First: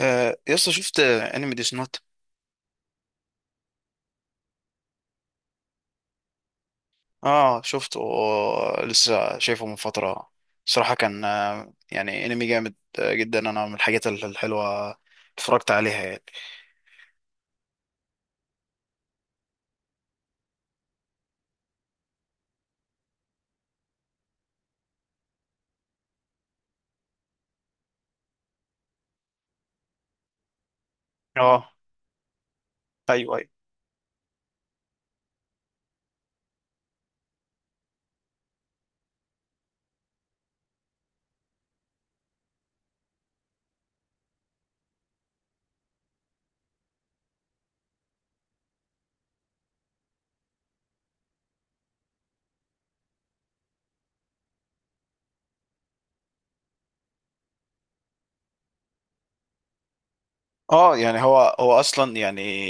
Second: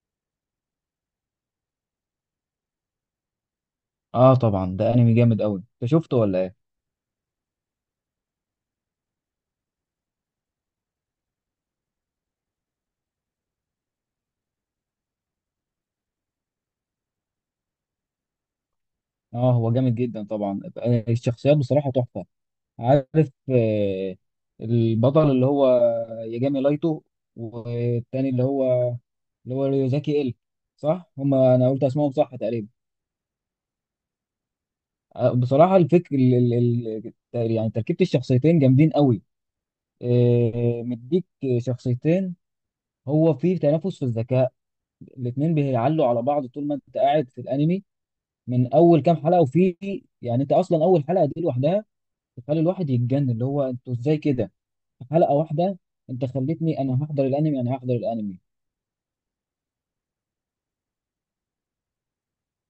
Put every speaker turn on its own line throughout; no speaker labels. يا اسطى شفت انمي ديس نوت.
اه طبعا ده انمي جامد قوي. انت شفته ولا ايه؟
اه شفته، لسه شايفه من فتره. صراحه كان، يعني انمي جامد جدا. انا من الحاجات الحلوه اتفرجت عليها يعني.
اه هو جامد جدا طبعا، الشخصيات بصراحه تحفه. عارف؟ البطل اللي هو ياجامي لايتو، والتاني اللي هو ريوزاكي. صح، هما انا
اه،
قلت اسمهم صح تقريبا.
ايوه.
بصراحه الفكر ال... ال... ال... يعني تركيبه الشخصيتين جامدين قوي. مديك شخصيتين. هو فيه تنافس في الذكاء، الاتنين بيعلوا على بعض طول ما انت قاعد في الانمي. من اول كام حلقه، وفي يعني انت اصلا اول حلقه دي لوحدها تخلي الواحد يتجنن، اللي هو انتوا ازاي كده في حلقه واحده؟ انت خلتني انا هحضر الانمي، انا هحضر الانمي.
اه يعني هو اصلا يعني،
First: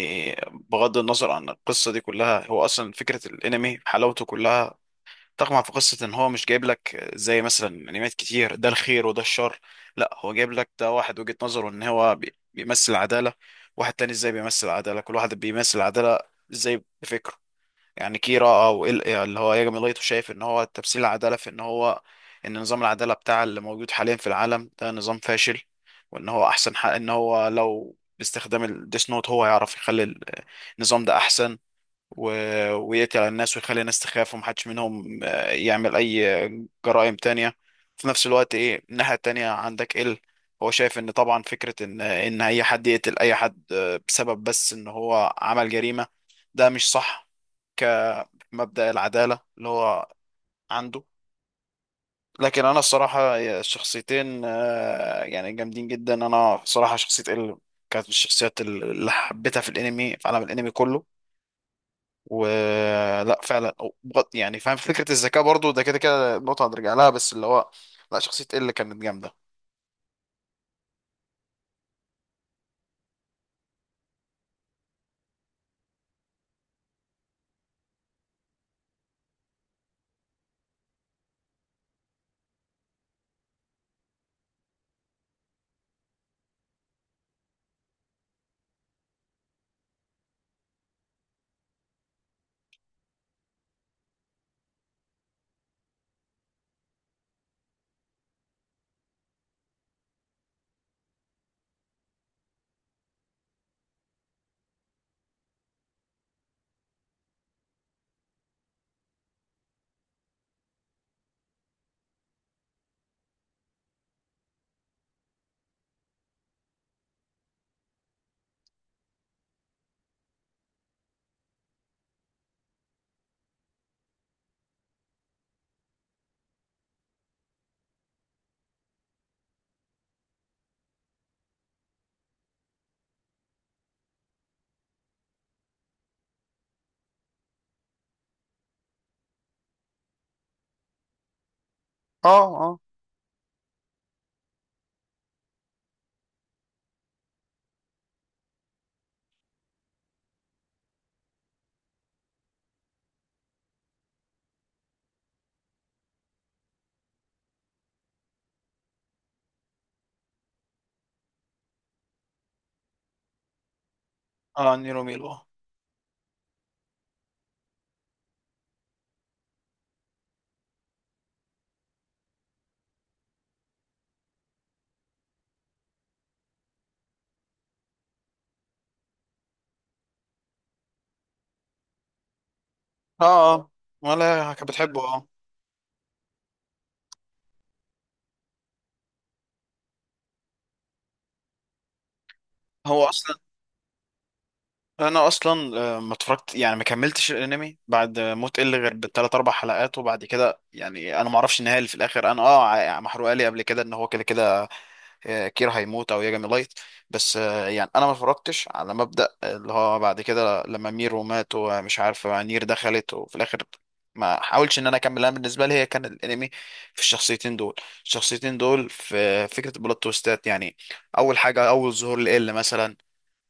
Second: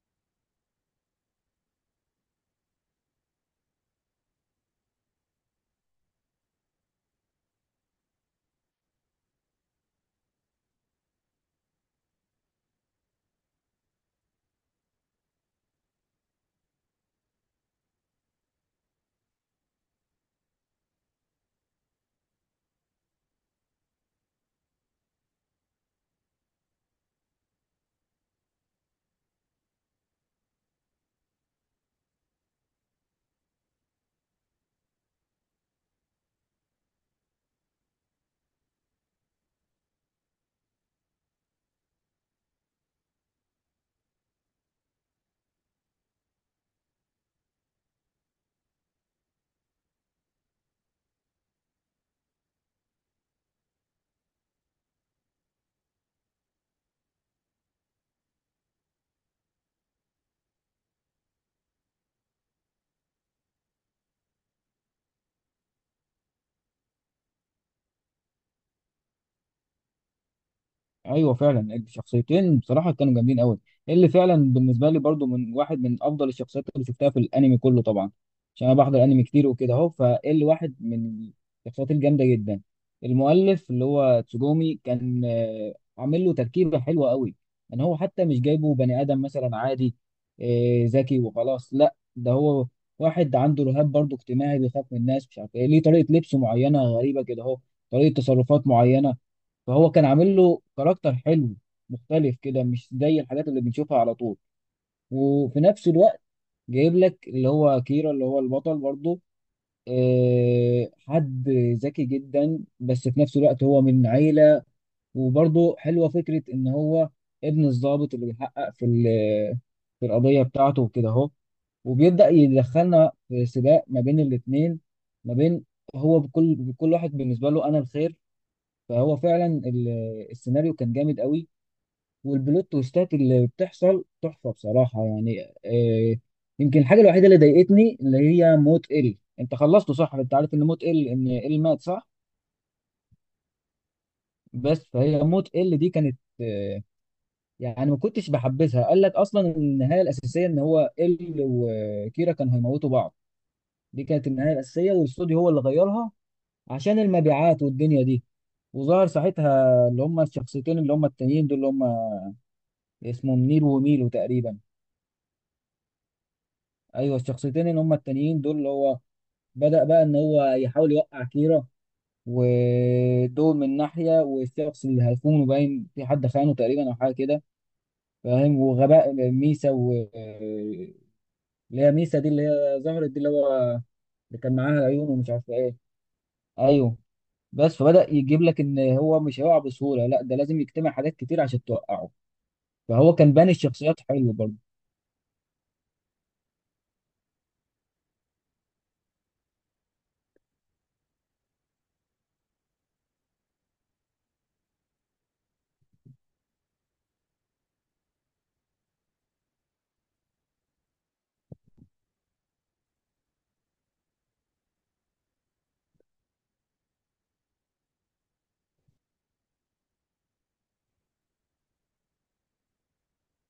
بغض النظر عن القصه دي كلها، هو اصلا فكره الانمي حلاوته كلها. طبعا في قصة ان هو مش جايب لك زي مثلا انميات كتير ده الخير وده الشر. لا، هو جايب لك ده واحد وجهة نظره ان هو بيمثل عدالة، واحد تاني ازاي بيمثل عدالة، كل واحد بيمثل عدالة ازاي بفكره. يعني كيرا او اللي هو ياجامي لايتو، شايف ان هو تمثيل العدالة في ان هو، ان نظام العدالة بتاع اللي موجود حاليا في العالم ده نظام فاشل، وان هو احسن حق ان هو لو باستخدام الديس نوت هو يعرف يخلي النظام ده احسن. و... ويقتل على الناس ويخلي الناس تخاف ومحدش منهم يعمل أي جرائم تانية. في نفس الوقت إيه، الناحية التانية عندك إل، هو شايف إن طبعا فكرة إن أي حد يقتل أي حد، بسبب بس إن هو عمل جريمة، ده مش صح. كمبدأ العدالة اللي هو عنده. لكن أنا الصراحة الشخصيتين، يعني جامدين جدا. أنا صراحة شخصية إل كانت من الشخصيات اللي حبيتها في الانمي، في عالم الانمي كله. ولا فعلا، يعني فاهم فكرة الذكاء برضو، ده كده كده نقطة هنرجع لها، بس اللي هو لا، شخصية ال كانت جامدة.
ايوه فعلا الشخصيتين بصراحه كانوا جامدين قوي. اللي فعلا بالنسبه لي برضو من واحد من افضل الشخصيات اللي شفتها في الانمي كله طبعا، عشان انا بحضر انمي كتير وكده اهو. فاللي واحد من الشخصيات الجامده جدا، المؤلف اللي هو تسوجومي كان عامل له تركيبه حلوه قوي. ان هو حتى مش جايبه بني ادم مثلا عادي ذكي وخلاص، لا ده هو واحد عنده رهاب برضو اجتماعي، بيخاف من الناس، مش عارف ايه ليه، طريقه لبسه معينه غريبه كده اهو، طريقه تصرفات معينه. فهو كان عامل له كاركتر حلو، مختلف كده مش زي الحاجات اللي بنشوفها على طول. وفي نفس الوقت جايب لك اللي هو كيرا اللي هو البطل برضه، حد ذكي جدا، بس في نفس الوقت هو من عيلة. وبرضه حلوة فكرة إن هو ابن الضابط اللي بيحقق في في القضية بتاعته وكده أهو. وبيبدأ يدخلنا في سباق ما بين الاتنين، ما بين هو بكل واحد بالنسبة له أنا الخير. فهو فعلا السيناريو كان جامد قوي، والبلوت تويستات اللي بتحصل تحفه بصراحه يعني آه. يمكن الحاجه الوحيده اللي ضايقتني اللي هي موت ال. انت خلصته صح؟ انت عارف ان موت ال، ان ال مات صح؟
اه، اه،
بس فهي موت ال دي كانت آه، يعني ما كنتش بحبذها. قال لك اصلا النهايه الاساسيه ان هو ال وكيرا كانوا هيموتوا بعض، دي كانت النهايه الاساسيه، والاستوديو هو اللي غيرها عشان المبيعات والدنيا دي. وظهر ساعتها اللي هم الشخصيتين اللي هم التانيين دول اللي هم اسمهم نيل وميلو تقريبا.
اه. نيرو ميلو، اه.
ايوه الشخصيتين اللي هم التانيين دول اللي هو بدأ بقى ان هو يحاول يوقع كيرا. ودول من ناحية، والشخص اللي هيخونه باين، في حد خانه تقريبا او حاجة كده فاهم، وغباء ميسا. و اللي هي ميسا دي اللي هي ظهرت دي اللي هو
اه،
اللي
ولا
كان
كانت
معاها
بتحبه؟
العيون
اه.
ومش عارف ايه. ايوه. بس فبدأ يجيب لك ان هو مش هيقع بسهولة، لا ده لازم يجتمع حاجات كتير عشان توقعه.
هو
فهو كان
اصلا،
باني الشخصيات حلو برضه.
انا اصلا، ما اتفرجت يعني ما كملتش الانمي بعد موت ال غير بالثلاث اربع حلقات، وبعد كده يعني انا ما اعرفش النهايه اللي في الاخر. انا اه محروقه لي قبل كده ان هو كده كده كير هيموت او ياجامي لايت. بس يعني انا ما اتفرجتش على مبدأ اللي هو بعد كده لما ميرو مات ومش عارف نير دخلت وفي الاخر، ما حاولش ان انا اكمل. انا بالنسبه لي هي كان الانمي في الشخصيتين دول. الشخصيتين دول في فكره البلوت تويستات يعني، اول حاجه اول ظهور لإل مثلا،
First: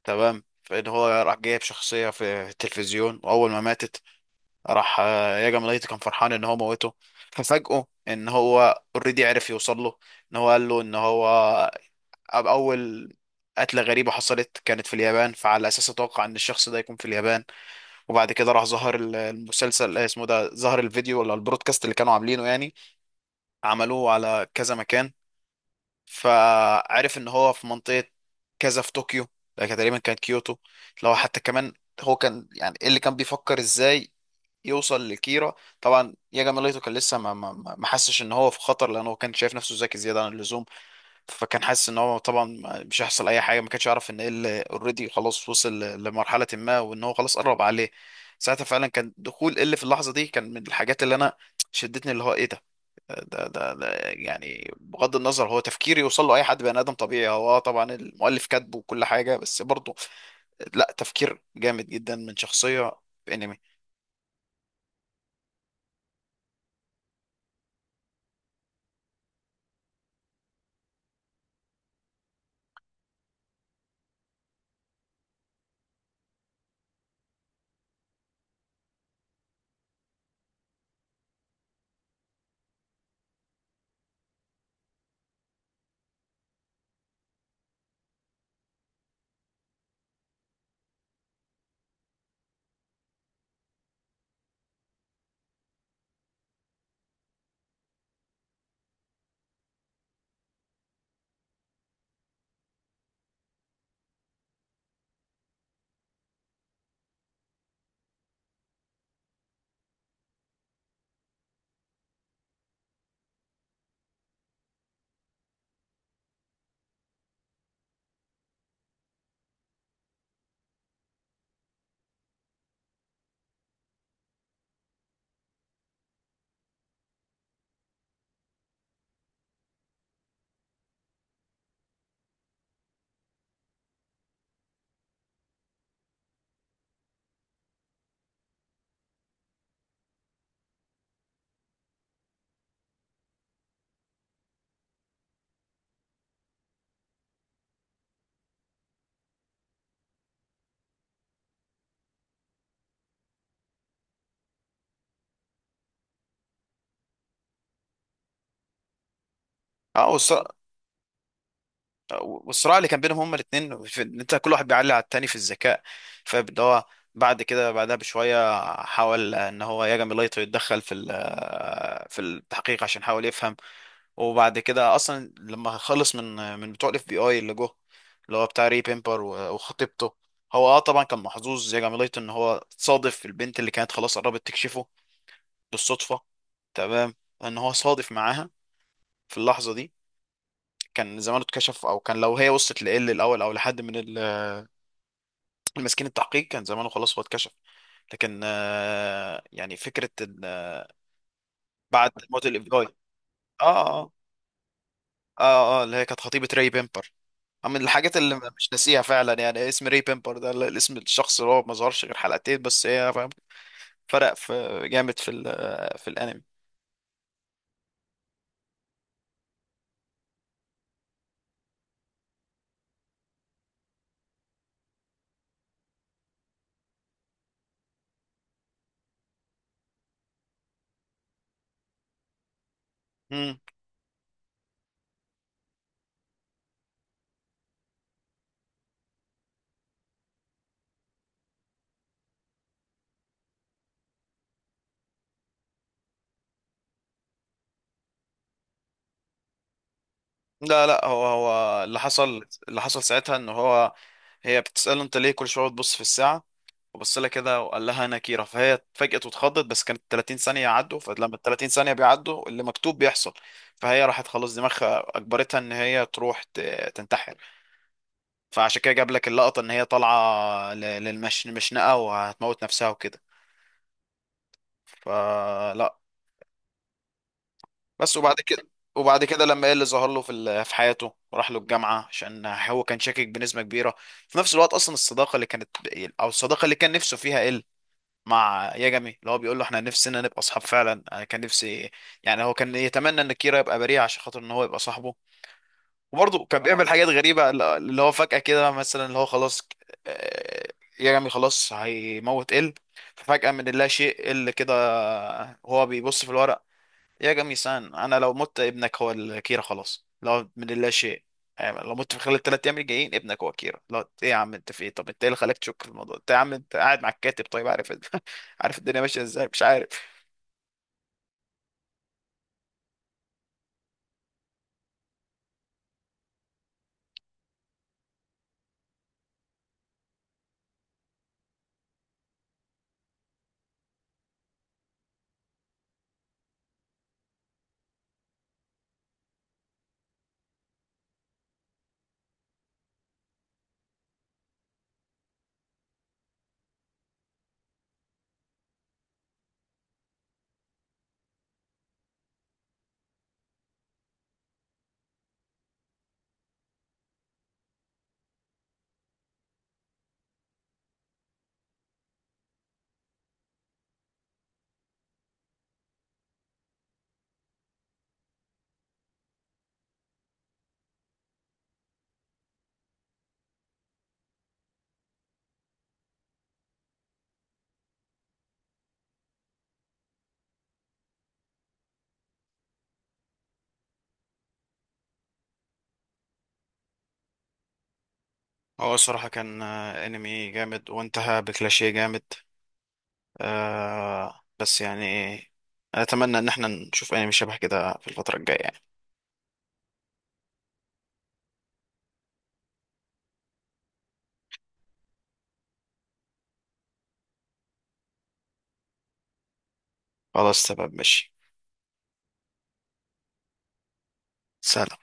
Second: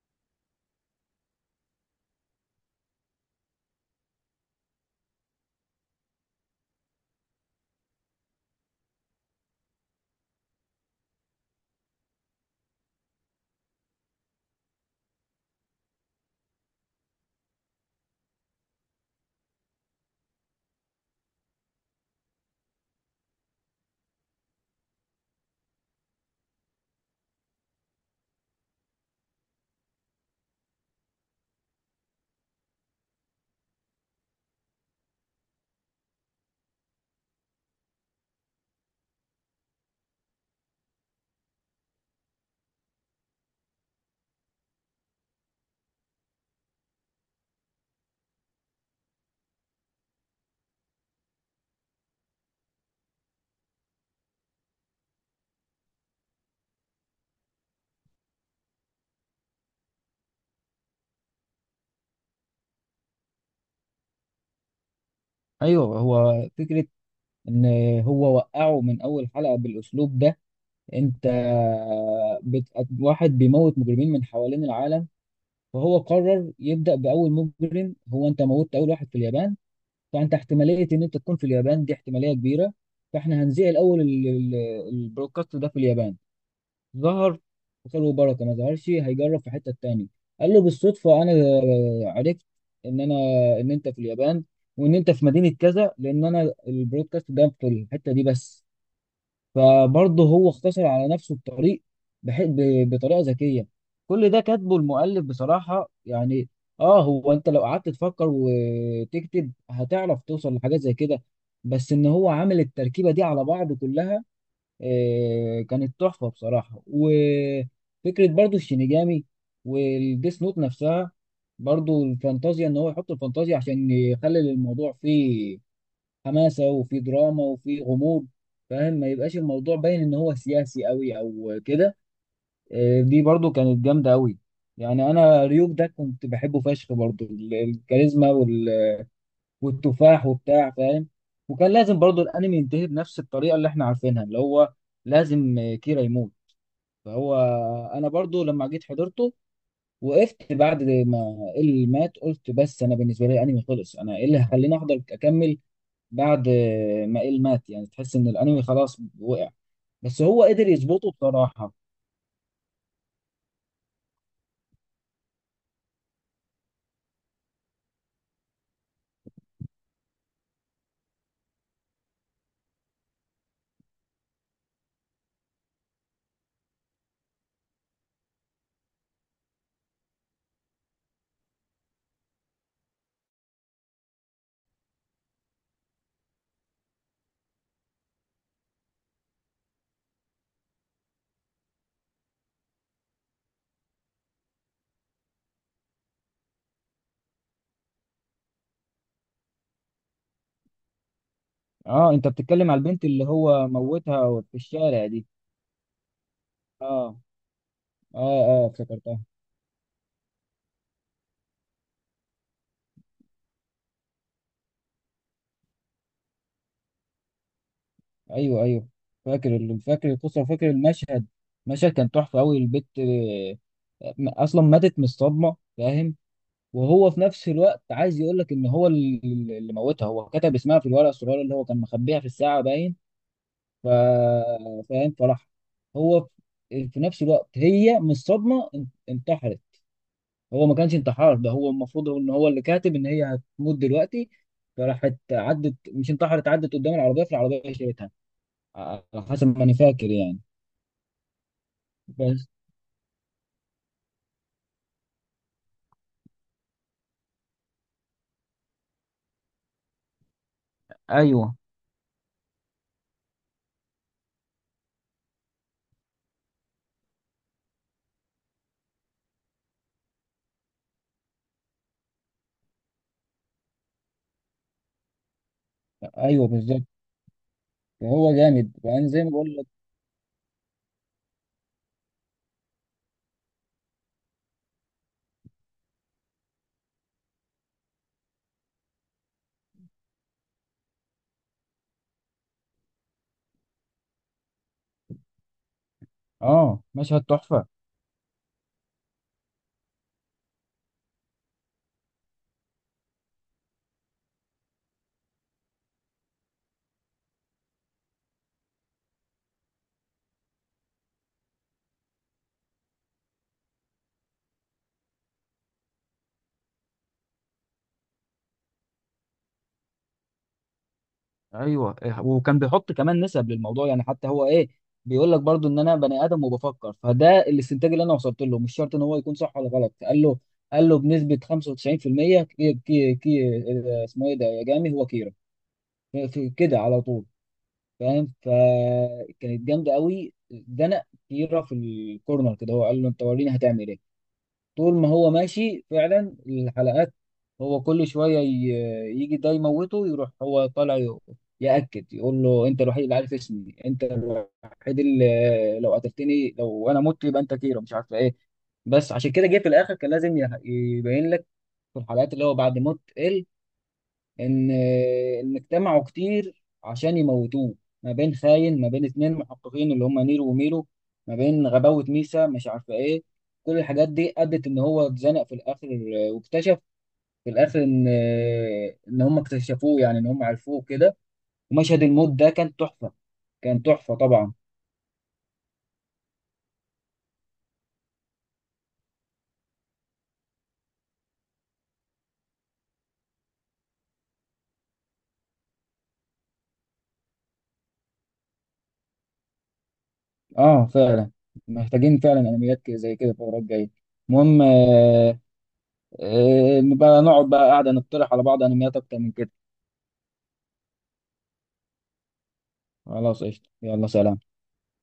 تمام، فان هو راح جايب شخصيه في التلفزيون واول ما ماتت، راح ياجامي لايت كان فرحان ان هو موته، ففاجئه ان هو اوريدي عرف يوصل له. ان هو قال له ان هو أول قتلة غريبة حصلت كانت في اليابان، فعلى أساس أتوقع إن الشخص ده يكون في اليابان. وبعد كده راح ظهر المسلسل، اسمه ده، ظهر الفيديو ولا البرودكاست اللي كانوا عاملينه يعني، عملوه على كذا مكان، فعرف إن هو في منطقة كذا في طوكيو. ده كان تقريبا كانت كيوتو لو حتى كمان. هو كان يعني إيه اللي كان بيفكر إزاي يوصل لكيرا. طبعا ياجا ميليتو كان لسه ما حسش ان هو في خطر، لان هو كان شايف نفسه ذكي زياده عن اللزوم. فكان حاسس ان هو طبعا مش هيحصل اي حاجه، ما كانش يعرف ان ال اوريدي خلاص وصل لمرحله ما وان هو خلاص قرب عليه. ساعتها فعلا كان دخول ال في اللحظه دي كان من الحاجات اللي انا شدتني، اللي هو ايه ده. ده يعني بغض النظر هو تفكير يوصل له اي حد بني ادم طبيعي، هو آه طبعا المؤلف كاتبه وكل حاجه، بس برضه لا، تفكير جامد جدا من شخصيه في انمي.
ايوه هو فكرة ان هو وقعه من اول حلقة بالاسلوب ده. انت بت... واحد بيموت مجرمين من حوالين العالم، فهو قرر يبدأ بأول مجرم. هو انت موتت أول واحد في اليابان، فأنت احتمالية ان انت تكون في اليابان دي احتمالية كبيرة. فاحنا هنذيع الأول البرودكاست ده في اليابان. ظهر وخير وبركة، ما ظهرش هيجرب في حتة تاني. قال له: بالصدفة أنا عرفت إن أنا، إن أنت في اليابان، وإن أنت في مدينة كذا، لأن أنا البرودكاست ده في الحتة دي بس. فبرضه هو اختصر على نفسه الطريق بطريقه ذكيه. كل ده كاتبه المؤلف بصراحه يعني. اه هو انت لو قعدت تفكر وتكتب هتعرف توصل لحاجات زي كده، بس ان هو عامل التركيبه دي على بعض كلها آه، كانت تحفه بصراحه. وفكره برضه الشينيجامي والديس نوت نفسها، برضه الفانتازيا، ان هو يحط الفانتازيا عشان يخلي الموضوع فيه حماسه، وفي دراما، وفي غموض. فاهم، ما يبقاش الموضوع باين ان هو سياسي قوي او كده. دي برضو كانت جامده قوي. يعني انا ريوك ده كنت بحبه فشخ، برضو الكاريزما والتفاح وبتاع فاهم. وكان لازم برضو الانمي ينتهي بنفس الطريقه اللي احنا عارفينها، اللي هو لازم كيرا يموت. فهو انا برضو لما جيت حضرته، وقفت بعد ما اللي مات قلت بس انا بالنسبه لي الانمي خلص، انا ايه اللي هيخليني احضر اكمل بعد ما إيل مات؟ يعني تحس ان الانمي خلاص وقع.
اه
بس هو قدر يظبطه بصراحة.
والصراع اللي كان بينهم هما الاثنين في ان انت كل واحد بيعلي على التاني في الذكاء، فاللي هو بعد كده بعدها بشويه حاول ان هو ياجامي لايتو يتدخل في في التحقيق عشان يحاول يفهم. وبعد كده اصلا لما خلص من بتوع الاف بي اي اللي جه، اللي هو بتاع ري بيمبر وخطيبته، هو اه طبعا كان محظوظ ياجامي لايتو ان هو صادف البنت اللي كانت خلاص قربت تكشفه بالصدفه. تمام، ان هو صادف معاها في اللحظه دي، كان زمانه اتكشف. او كان لو هي وصلت لإل الاول او لحد من المسكين التحقيق، كان زمانه خلاص هو اتكشف. لكن يعني فكرة إن
اه
بعد
انت
موت الاف
بتتكلم
بي
على
آي،
البنت اللي هو
اه، اه،
موتها في الشارع دي؟
اه اللي هي كانت خطيبة ري بيمبر.
اه
من الحاجات اللي
اه. اه
مش ناسيها
افتكرتها.
فعلا يعني، اسم ري بيمبر ده، الاسم الشخص اللي هو ما ظهرش غير حلقتين بس، هي فاهم، فرق في جامد في في الانمي.
ايوه ايوه، فاكر فاكر القصة وفاكر المشهد. المشهد كان تحفة قوي. البت آه، اصلا ماتت من الصدمة فاهم. وهو في نفس الوقت عايز يقول لك ان هو اللي موتها، هو كتب اسمها في الورقة الصغيرة اللي هو كان مخبيها في الساعة باين.
مم.
ف... فاهم. فراح هو في في نفس الوقت هي من الصدمه انتحرت. هو ما كانش انتحار ده، هو المفروض هو ان هو اللي كاتب ان هي هتموت دلوقتي. فراحت عدت، مش انتحرت، عدت قدام العربيه، في العربيه شالتها، على حسب ما انا فاكر يعني.
لا لا، هو هو اللي حصل،
بس
اللي حصل ساعتها ان هو، هي بتسأله انت ليه كل شوية بتبص في الساعة، وبص لها كده وقال لها انا كيرة، فهي اتفاجئت واتخضت، بس كانت 30 ثانية يعدوا، فلما ال
ايوه
30 ثانية بيعدوا اللي مكتوب بيحصل. فهي راحت خلاص دماغها اجبرتها ان هي تروح تنتحر. فعشان كده جاب لك اللقطة ان هي طالعة مشنقة وهتموت نفسها وكده، فلا.
ايوه بالظبط.
بس.
هو
وبعد كده،
جامد يعني
وبعد
زي ما
كده
بقول
لما
لك.
ايه اللي ظهر له في في حياته راح له الجامعة عشان هو كان شاكك بنسبة كبيرة. في نفس الوقت اصلا الصداقة اللي كانت، او الصداقة اللي كان نفسه فيها إيه مع ياجامي، اللي هو بيقول له احنا نفسنا نبقى اصحاب فعلا، انا كان نفسي، يعني هو كان يتمنى ان كيرا يبقى بريء عشان خاطر ان هو يبقى صاحبه. وبرضه كان
اه
بيعمل اه حاجات
مشهد
غريبة،
تحفه.
اللي هو فجأة كده مثلا اللي هو خلاص، آه، ياجامي خلاص هيموت ال، ففجأة من لا شيء ال كده هو بيبص في الورقة، يا جميسان انا لو مت ابنك هو الكيرة، خلاص لو من اللا شيء، يعني لو مت في خلال الثلاث ايام الجايين ابنك هو كيرة. لا ايه يا عم انت، في ايه؟ طب انت ايه اللي خلاك تشك في الموضوع؟ انت يا عم انت قاعد مع الكاتب طيب، عارف عارف الدنيا ماشيه ازاي، مش عارف.
ايوه وكان بيحط كمان نسب للموضوع يعني. حتى هو ايه، بيقول لك برضو ان انا بني ادم وبفكر، فده الاستنتاج اللي انا وصلت له، مش شرط ان هو يكون صح ولا غلط. قال له، قال له بنسبه 95% كي كي كي اسمه ايه ده، يا جامي هو كيرا، في في كده على طول فاهم. فكانت جامده قوي. ده انا كيرا في الكورنر كده، هو قال له انت وريني هتعمل ايه. طول ما هو ماشي فعلا الحلقات، هو كل شوية يجي ده يموته يروح هو طالع يأكد، يقول له انت الوحيد اللي عارف اسمي، انت الوحيد اللي لو قتلتني لو انا مت يبقى انت كيرو مش عارف ايه. بس عشان كده جه في الاخر كان لازم يبين لك في الحلقات اللي هو بعد موت ان اجتمعوا كتير عشان يموتوه. ما بين خاين، ما بين اتنين محققين اللي هم نيرو وميرو، ما بين غباوة ميسا مش عارفة ايه، كل الحاجات دي ادت ان هو اتزنق في الاخر. واكتشف في الاخر ان ان هم اكتشفوه، يعني ان هم عرفوه كده. ومشهد الموت ده كان تحفة، كان تحفة طبعا.
هو الصراحه كان انمي جامد وانتهى بكلاشيه جامد. آه بس يعني، اتمنى ان احنا نشوف انمي شبه كده في الفتره الجايه يعني.
اه فعلا، محتاجين فعلا انميات زي كده الفترة الجاية. المهم نبقى نقعد بقى قاعدة نقترح على بعض انميات اكتر من كده.
خلاص تمام ماشي.
خلاص قشطة، يلا سلام.
سلام.